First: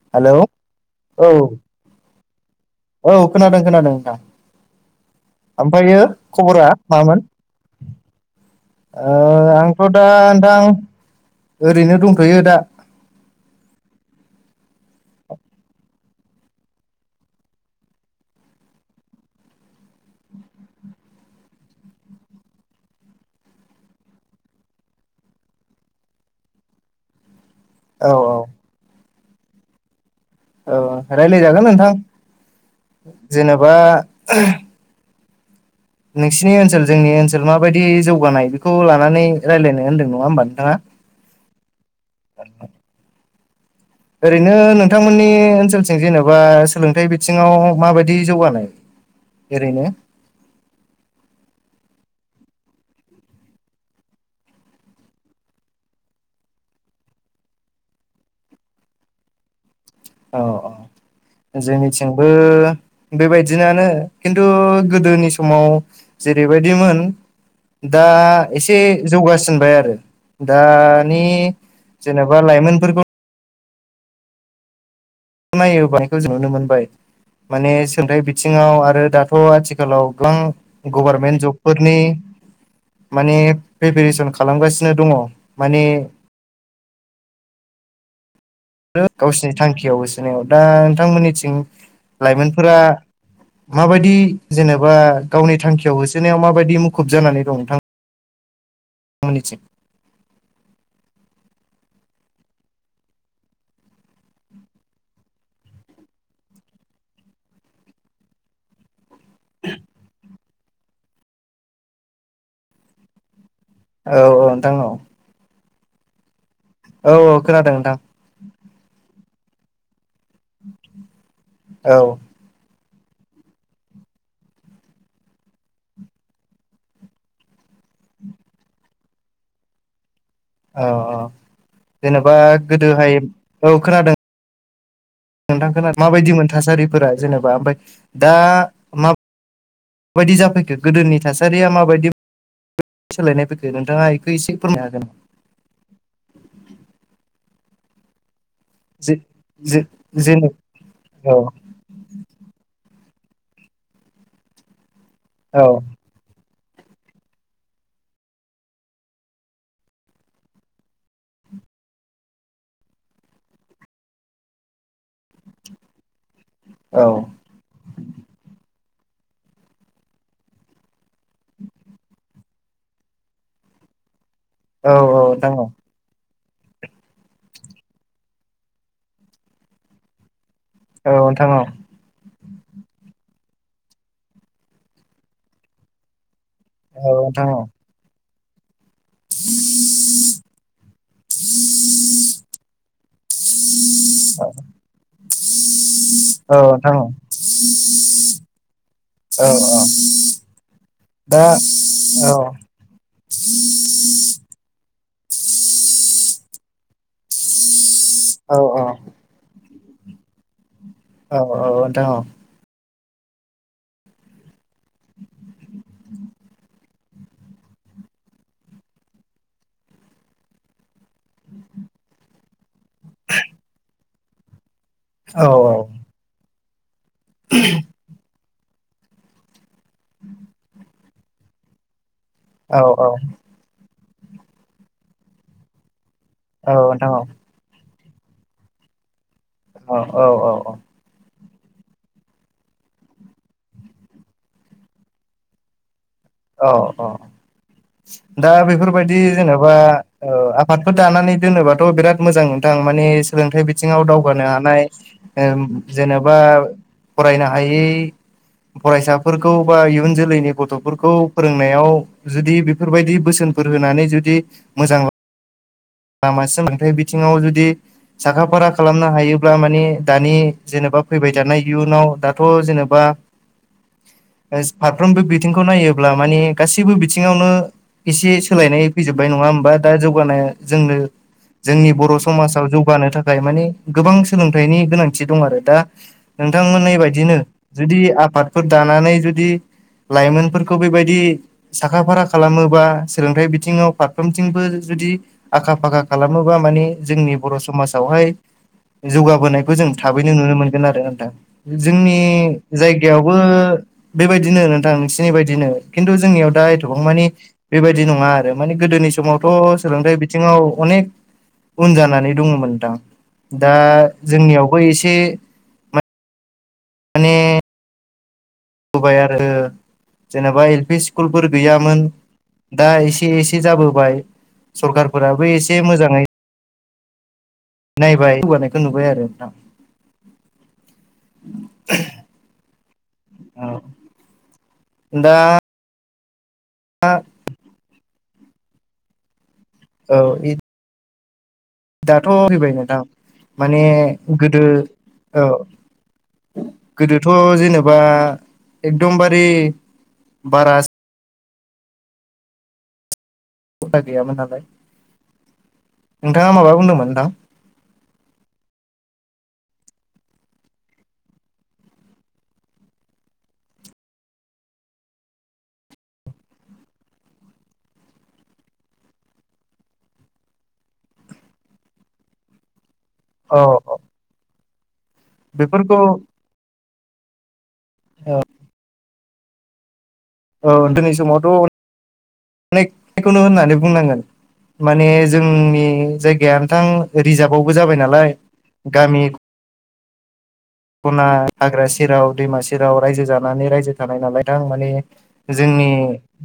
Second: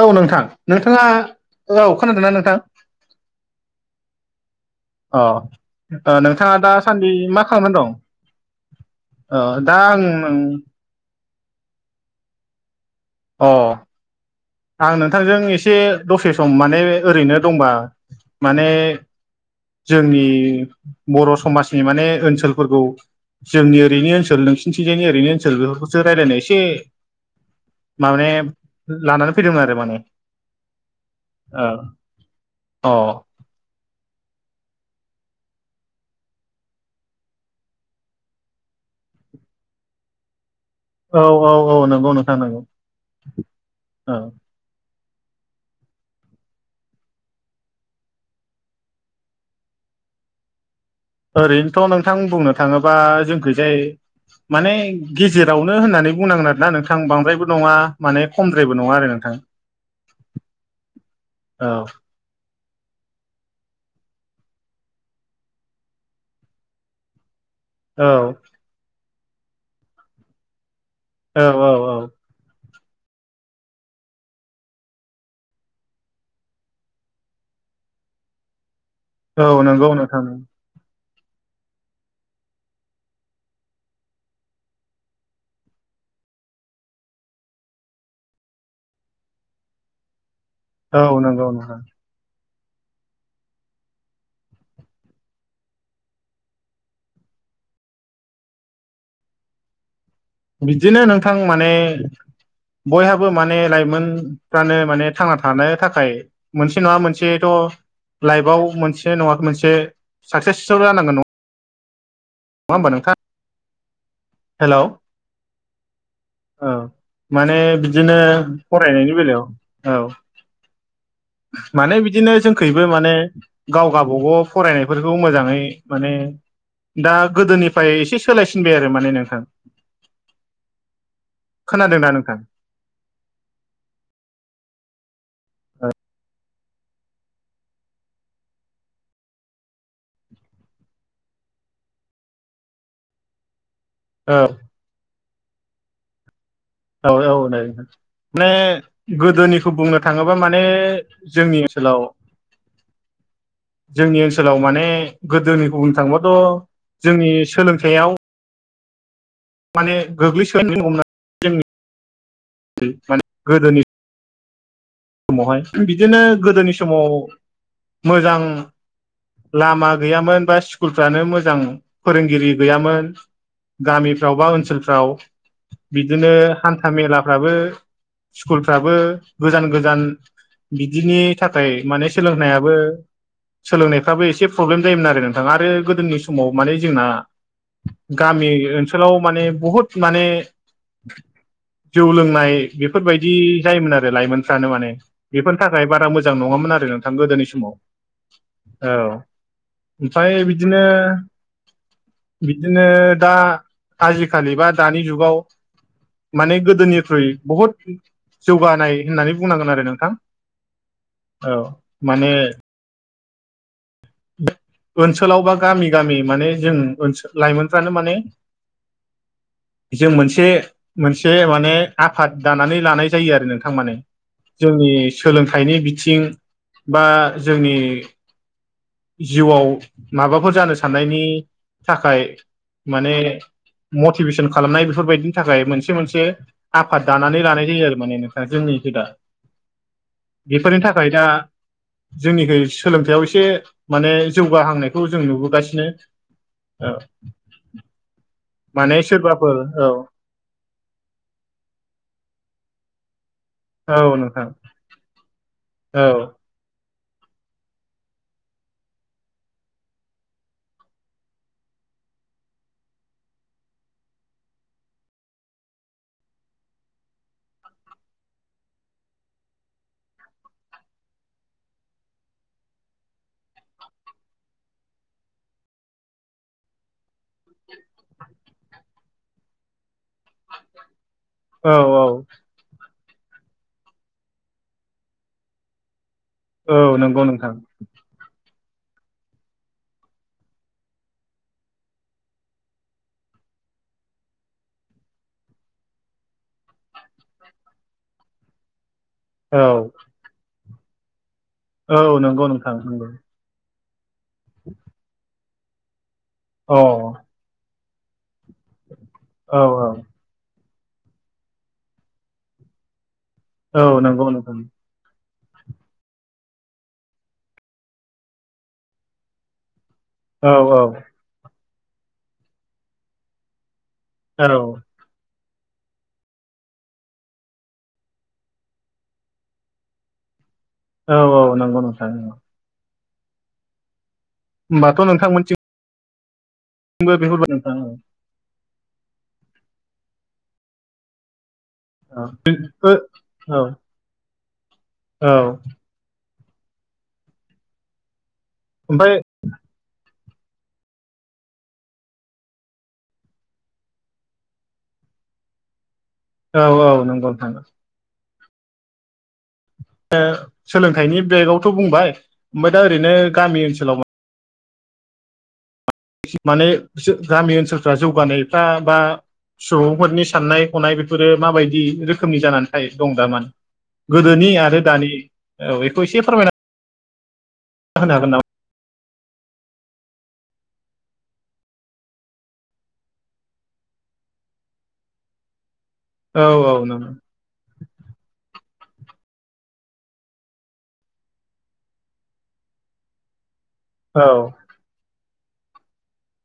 औ हेलौ नोंथां नोंथाङा औ औ खोनादोंना नोंथां? औ खोनादों खोनादों नोंथां। ओमफ्रायो अ नोंथाङा खबरा दासान्दि मामोन मा खालामनानै दं? ओ आंथ' आं दा नोंथां ओरैनो दंथ'यो दा। अ आं नोंथांजों एसे दसे सम माने ओरैनो दंबा माने जोंनि बर' समाजनि माने ओनसोलफोरखौ जोंनि ओरैनि ओनसोल नोंसिनिथिंजायनि ओरैनो ओनसोल बेफोरखौसो रायल्लायनो एसे औ माबे लानानै फैदोंमोन आरो माने औ राय्लायजागोन ओ नोंथां अ जेनेबा नोंसिनि ओनसोल जोंनि ओनसोल माबायदि जौगानाय बेखौ लानानै रायलायनो होनदों नङा होमबा नोंथाङा? औ औ औ नंगौ नोंथां नंगौ। औ ओरैनो नोंथांमोननि ओनसोलथिं जेन'बा सोलोंथाइ बिथिङाव माबायदि जौगानाय? ओरैनो ओरैनोथ' नोंथां बुंनो थाङोबा जोंखैजाय माने गेजेरावनो होननानै बुंनांगोन आरोना नोंथां बांद्रायबो नङा माने खमद्रायबो नङा आरो नोंथां। [inaudible] औ औ औ जोंनिथिं ओ बेबायदियानो खिन्थु गोदोनि समाव जेरैबायदिमोन। दा औ एसे जौगासिनबाय आरो दानि औ औ जेनेबा बा लाइमोनफोरखौ नायोबानायखौ जों नुनो मोनबाय माने सोलोंथाइ बिथिङाव आरो दाथ' औ नंगौ आथिखालाव नोंथां गोबां गभारनमेन्ट जबफोरनि माने प्रिपेरेसन खालामगासिनो दङ माने गावसिनि थांखियाव होसोनायाव दा औ नंगौ नोंथांमोननिथिं नोंथां लाइमोनफोरा माबायदि जेनेबा गावनि थांखियाव होसोनायाव माबायदि मुखुब जानानै दं नोंथां। [unintelligible] बिदिनो नोंथां माने बयहाबो माने लाइमोनफ्रानो माने थांना थानो थाखाय मोनसे नङा मोनसेथ' लाइफआव मोनसे नङा मोनसे साक्सेसथ' जानांगोन नङा नङा होमबा नोंथां? औ औ हेल' नोंथां औ। औ औ माने खोनादों नोंथां बिदिनो फरायनायनि बेलायाव औ औ माने बिदिनो जों खैबो माने गाव गावबागाव फरायनायफोरखौ मोजाङै माने दा गोदोनिफ्राय एसे सोलायसिनबाय आरो माने नोंथां। औ औ खोनादोंना नोंथां जेनेबा गोदोहाय औ खोनादों। नोंथां खोनादों माबायदिमोन थासारिफोरा जेनेबा ओमफ्राय दा मा बायदि जाफैखो गोदोनि थासारिया माबायदि सोलायनाय फैखो नोंथाङा बेखौ औ एसे फोरमायनो हागोन। औ औ दे माने जे गोदोनिखौ जे बुंनो थाङोबा जेन माने औ जोंनि ओनसोलाव जोंनि ओनसोलाव माने औ गोदोनि बुंनो थांबाथ' जोंनि सोलोंथाइयाव माने गोग्लैसोनो दांगौनानै जोंनि माने गोदोनि समावहाय बिदिनो गोदोनि औ समाव मोजां लामा गैयामोन बा स्कुलफ्रानो मोजां फोरोंगिरि गैयामोन। गामिफ्राव बा औ ओनसोलफ्राव नोंथां बिदिनो हान्था मेलाफ्राबो स्कुलफ्राबो गोजान गोजान औ बिदिनि नोंथां थाखाय माने सोलोंनायाबो सोलोंनायफ्राबो एसे प्रब्लेम जायोमोन आरो नोंथां आरो गोदोनि समाव माने जोंना औ गामि ओनसोलाव माने बहुद माने जौ लोंनाय बेफोरबायदि जायोमोन आरो लाइमोन बेफोरनि थाखाय बारा मोजां औ नङामोन आरो नोंथां गोदोनि समाव औ औ औ ओमफ्राय बिदिनो दा औ बिदिनो दा आजिखालि बा दानि जुगाव माने गोदोनिख्रुइ बुहुद औ जौगानाय होननानै बुंनांगोन आरो नोंथां। औ औ नोंथां औ। माने ओनसोलाव बा गामि गामि माने जों ओनसो लाइमोनफ्रानो माने जों मोनसे मोनसे माने आफाद दानानै लानाय जायो आरो नोंथां माने जोंनि औ सोलोंथाइनि बिथिं बा जोंनि जिउआव माबाफोर जानो साननायनि थाखाय औ औ माने मटिभेसन खालामनाय बेफोरबायदिनि थाखाय मोनसे मोनसे औ आफाद नोंथां दानानै लानाय जायो आरो माने जोंनिखौदा औ औ औ बेफोरनि थाखाय दा जोंनिखै सोलोंथायाइयाव एसे माने जौगाहांनायखौ जों नुबोगासिनो। औ औ दा माने बेफोरबायाददि सोरबाफोर जेनेबा औ आफादफोर दानानै दोनोबाथ' बिराद मोजां नों थां माने सोलोंथाइ बि औ बिथिङाव नोंथां दावगानो हानाय ओम औ जेनेबा फरायनो हायै फरायसाफोरखौ बा इयुन जोलैनि गथ'फोर खौ फोरोंनायाव जुदि बेफोरबायदि बोसोनफोर होनानै जुदि मोजां लामा सोलोंथाइ बिथिङाव जुदि साखा फारा खालामनो हायोब्ला माने दानि जेनेबा फैबाय थानाय इयुनाव दाथ' जेनेबा [inaudible] फारफ्रोमबो बिथिंखौ नायोब्ला मानि गासैबो बिथिङावनो एसे सोलायनाय फैजोबबाय नङा होमबा दा जौगानाय जोंनो औ जोंनि औ बर' समाजाव जौगानो थाखाय माने गोबां सोलोंथाइनि गोनांथि दं आरो दा औ नोंथांमोननाय नंगौ बायदिनो नोंथां जुदि आफाद फोर दानानै जुदि लाइमोनफोरखौ बेबायदि साखा फारा खालामोबा सोलोंथाइ बिथिङाव फारफ्रोमथिंबो जुदि आखा फाखा खालामोबा माने जोंनि बर' समाजावहाय औ जौगाबोनायखौ जों थाबैनो नुनो मोनगोन आरो नोंथां औ जोंनि नंगौ नोंथां नंगौ जायगायाव बो बेबायदिनो नोंथां नोंसिनि बायदिनो खिन्थु जोंनियाव दा अ एथबां मानि बेबायदि नङा आरो माने गोदोनि औ समावथ' सोलोंथाइ बि बिथिङाव अनेक उन जानानै दङमोन दां। दा औ नंगौ नोंथां जोंनियावबो एसे माने होबाय आरो औ जेनेबा एल औ पि स्कुलफोर गैयामोन दा एसे एसे जाबोबाय औ सरखारफोराबो एसे मोजाङै नायबाय जौगानायखौ नुबाय आरो नोंथां। औ औ नंगौ नोंथां औ होमबाथ' नोंथां दा मोनथिं बो बेफोरबायदि औ दाथ' औ फैबाय नोंथां औ औ माने गोदो औ गोदोथ' जेनेबा ओमफ्राय एकदमबारे बारा [unintelligible] गैयामोन नालाय नोंथाङा औ माबा औ बुंदोंमोन नंगौ नोंथां? ओ सोलोंथाइनि बेगावथ' बुंबाय ओमफ्राय दा ओरैनो गामि ओनसोलाव माने गामि ओनसोलफ्रा जौगानायफ्रा बा सुबुंफोरनि साननाय हनाय बेफोरो माबायदि रोखोमनि जानानै दं दामानि औ औ गोदोनि आरो दानि औ बेफोरखौ बेखौ एसे फोरमायनानै होनो हागोन नामा? औ जोंनि समावथ' अनेखखौनो होननानै बुंनांगोन माने जोंनि जायगाया हागोन नामा नोंथां रिजार्भआवबो जाबाय नालाय गामि खना हाग्रा सेराव दैमा सेराव रायजो जानानै रायजो थानाय औ नालाय थां माने जोंनि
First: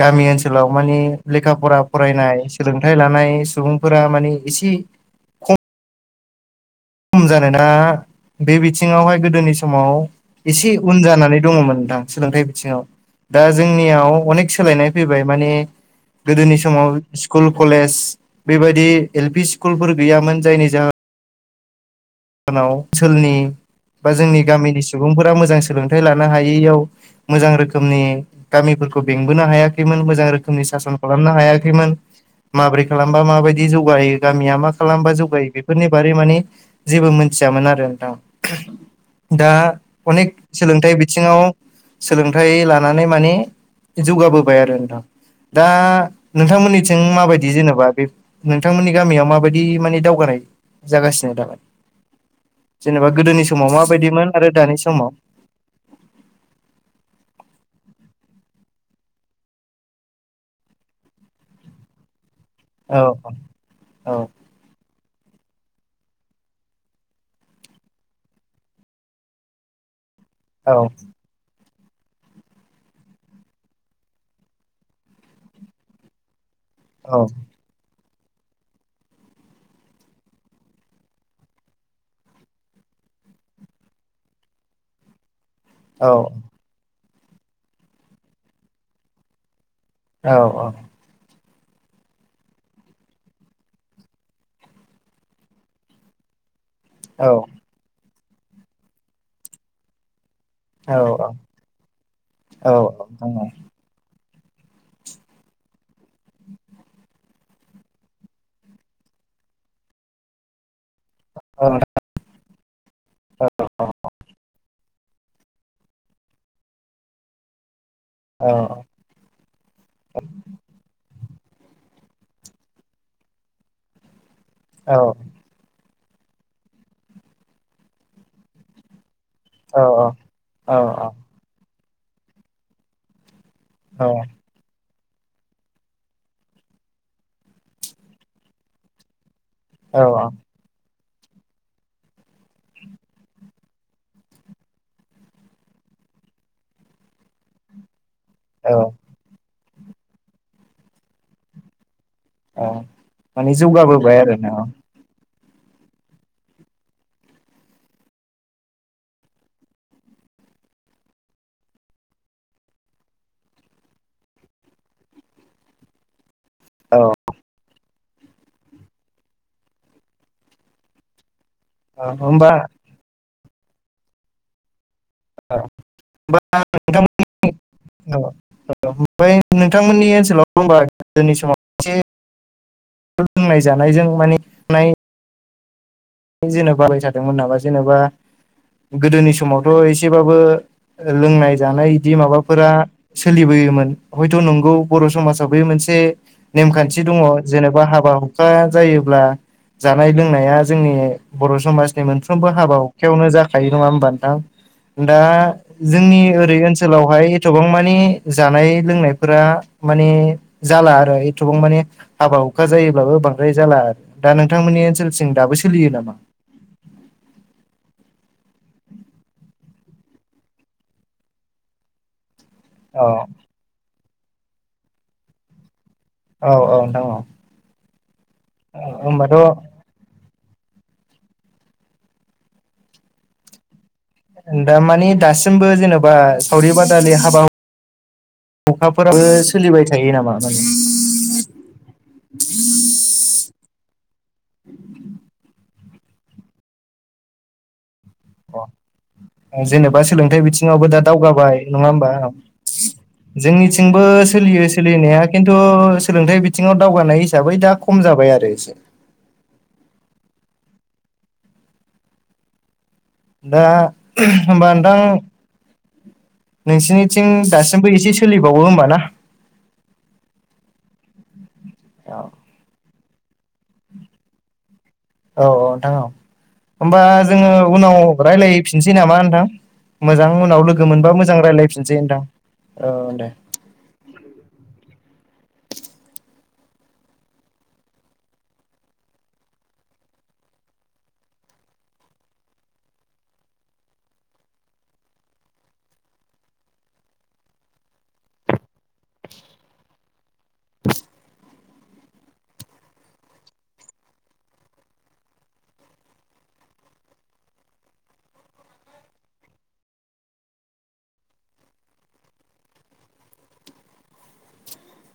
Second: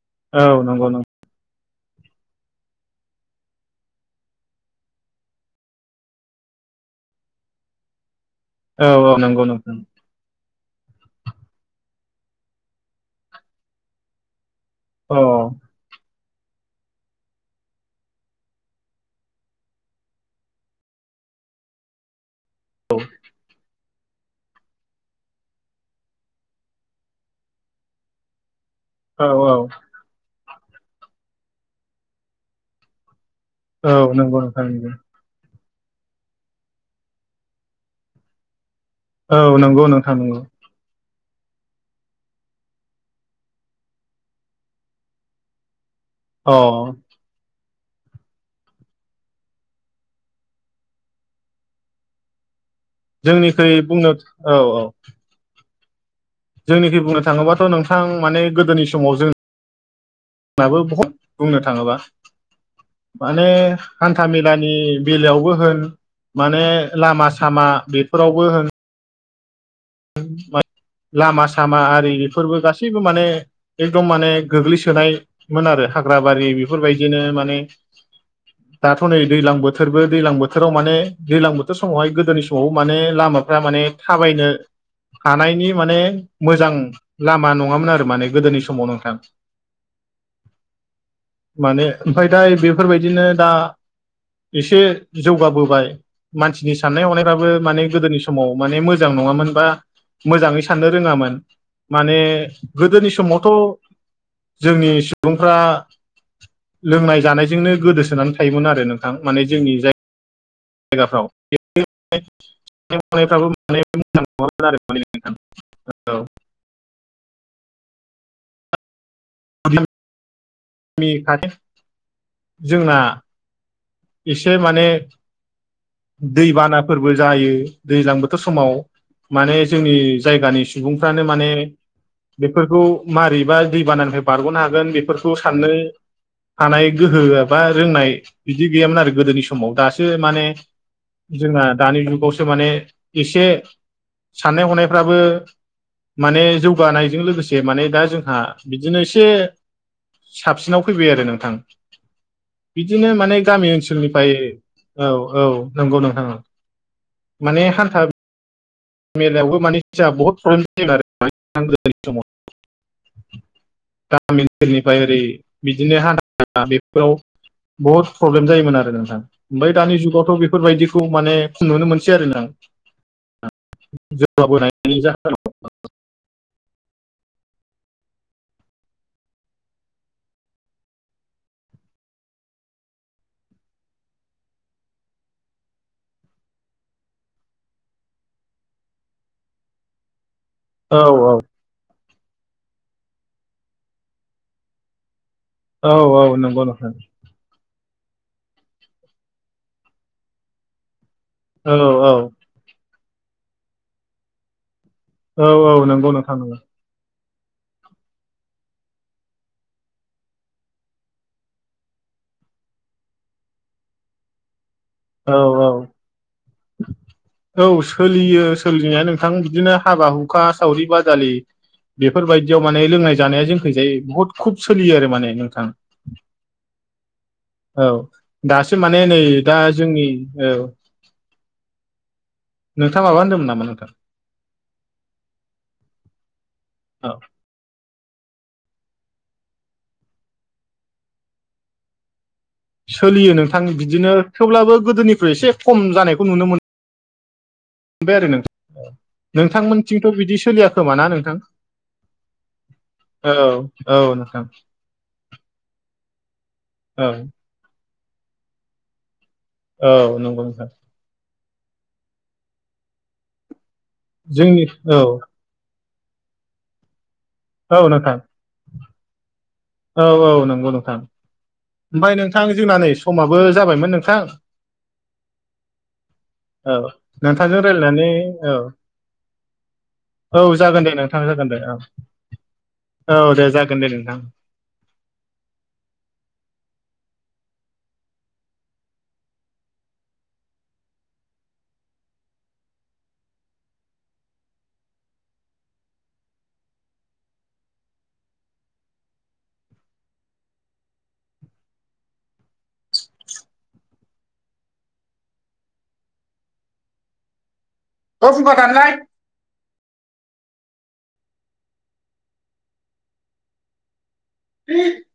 गामि औ ओनसोलाव नंगौ मानि लेखा फरा फरायनाय सोलोंथाइ लानाय सुबुंफोरा माने एसे खम जानाय ना बे औ औ बिथिङावहाय नंगौ गोदोनि नंगौ समाव एसे उन जानानै दङमोन दां सोलोंथाइ बिथिङाव दा जोंनियाव अनेक सोलायनाय औ नंगौ नोंथां फैबाय औ माने गोदोनि समाव स्कुल कलेज बेबायदि एल पि स्कुलफोर गैयामोन जायनि जाहोन ओनसोलनि बा जोंनि गामिनि सुबुंफोरा मोजां सोलोंथाइ लानो हायैयाव मोजां रोखोमनि गामिफोरखौ बेंबोनो औ औ हायाखैमोन मोजां रोखोमनि सासन खालामनो हायाखैमोन माब्रै खालामबा माबायदि जिदि औ जौगायो नंगौ गामिया नोंथां मा नंगौ खालामबा जौगायो बेफोरनि बारै मानि जेबो मोनथियामोन आरो नोंथां दा औ नंगौ नोंथां अनेक नंगौ सोलोंथाइ बिथिङाव सोलोंथाइ लानानै माने जौगाबोबाय आरो नोंथां दा अ नोंथांमोननिथिं माबायदि जेनेबा बे नोंथांमोननि गामियाव माबायदि माने दावगानाय जागासिनो दामानि जेनेबा गोदोनि समाव जोंनिख्रुइ बुंनो माबायदिमोन आरो औ औ दानि समाव जोंनिखै बुंनो थाङोबाथ' नोंथां माने गोदोनि समाव जों [unintelligible] बहुत बुंनो थाङोबा औ माने औ हान्था मेला नि बेलायावबो होन माने लामा सामा बेफोरावबो होन औ लामा सामा आरि बेफोरबो गासैबो माने एकदम माने गोग्लैसोनायमोन आरो हाग्रा बारि औ बेफोरबायदिनो माने दाथ' नै दैज्लां बोथोरबो दैज्लां बोथोराव माने दैजलां बोथोर समावहाय गोदोनि समाव माने लामा माने थाबायनो हानायनि माने औ मोजां लामा नङामोन आरो माने गोदोनि समाव नोंथां औ औ माने ओमफ्राय दा बेफोरबायदिनो दा एसे जौगाबोबाय मानसिनि साननाय औ हनायबाबो माने गोदोनि समाव माने मोजां नङामोन बा मोजाङै साननो औ रोङामोन माने औ गोदोनि समावथ' जोंनि सुबुंफ्रा लोंनाय जानायजोंनो गोदोसोनानै थायोमोन आरो नोंथां माने जोंनि जाय जायगाफ्रावबो मोजां [unintelligible] औ औ [inaudible] नि खाथि जोंना एसे माने दैबानाफोरबो जायो दैज्लां बोथोर समाव माने जोंनि जायगानि सुबुंफ्रानो माने बेफोरखौ मारैबा दै बानानिफ्राय बारग'नो हागोन बेफोरखौ साननो हानाय गोहो एबा रोंनाय बिदि गैयामोन आरो गोदोनि समाव दासो माने जोंना दानि जुगावसो माने एसे साननाय हनायफ्राबो माने जौगानायजों लोगोसे माने दा जोंहा औ बिदिनो एसे साबसिनाव फैबाय आरो नोंथां औ बिदिनो माने जौगाबोबाय ओनसोलनिफ्राय आरो ना औ औ नंगौ नोंथाङा माने हान्था मेलायावबो माने बहु प्रब्लेम जायोम आरो गोनि समाव गामि ओनसोलनिफ्राय ओरै बिदिनो हा औ बेफोराव बहुद प्रब्लेम जायोमोन आरो नोंथां ओमफ्राय दानि जुगावथ' बेफोरबायदिखौ माने नुनो मोनसै आरो होमबा नोंथां जौगाबोनायनि जाहोनाव [inaudible] औ औ ओमफ्राय नोंथांमोननि ओनसोलाव होनबा गोदोनि समाव एसे लोंनाय जानायजों माने नाय जेनेब बालायथादोंमोन नामा जेनेबा गोदोनि समावथ' एसेबाबो औ लोंनाय जानाय बिदि माबाफोरा सोलिबोयोमोन हयथ' नंगौ बर' समाजाव बे औ मोनसे औ नंगौ नोंथां नेमखान्थि दङ जेन'बा हाबा हुखा जायोब्ला जानाय लोंनाया जोंनि बर' औ समाजनि औ मोन साफ्रोमबो हाबा हखायावनो जाखायो नङा होमबा नोंथां दा औ औ नंगौ जोंनि नोंथां ओरै नंगौ ओनसोल ओनसोलावहाय एथबां मानि जानाय लोंनायफोरा माने जाला आरो एथबां माने हाबा हुखा जायोब्लाबो बांद्राय जाला आरो दा नोंथांमोननि ओनसोल जों दाबो औ औ सोलियो नामा [inaudible] औ सोलियो सोलिनाया नोंथां बिदिनो हाबा हुखा सावरि बादालि बेफोरबायदियाव माने औ लोंनाय जानाया जोंखैजायो बुहुद खुब सोलियो आरो माने नोंथां औ औ नोंथां औ औ दासो माने नै होमबाथ' दा जोंनि औ नोंथाङ माबा होनदों नामा नोंथां दामानि दासिमबो जेन'बा सावरि औ बादालि हाबा अखाफोराबो सोलिबाय थायो नामा माने सोलियो नोंथां बिदिनो थेवब्लाबो गोदोनिफ्राय एसे खम जानायखौ नुनो मोनो मोनबाय आरो नोंथां जेनेबा नोंथांमोनथिंथ' बिदि सोलोंथाइ सोलिया बिथिङावबो खोमा दा ना नोंथां दावगाबाय नङा होमबा औ औ जोंनिथिंबो नोंथां सोलियो सोलिनाया खिन्थु सोलोंथाइ बिथिङाव औ दावगानाय हिसाबै दा खम जाबाय आरो एसे औ नंगौ नोंथां दा जोंनि होमबा औ नोंथां नोंसिनिथिं औ दासिमबो एसे नोंथां सोलिबावो होमबाना औ औ नंगौ नोंथां ओमफ्राय औ नोंथां जोंना नै समाबो जाबायमोन नोंथां औ औ नोंथां औ औ होमबा जोङो नोंथांजों रायज्लायनानै उनाव औ रायज्लायफिनसै नामा नोंथां मोजां औ उनाव जागोन लोगो दे मोनबा नोंथां मोजां जागोन दे औ रायज्लायफिनसै नोंथां। औ दे जागोन दे नोंथां। आ [inaudible] [unintelligible] असगथानालाय। [inaudible] [inaudible]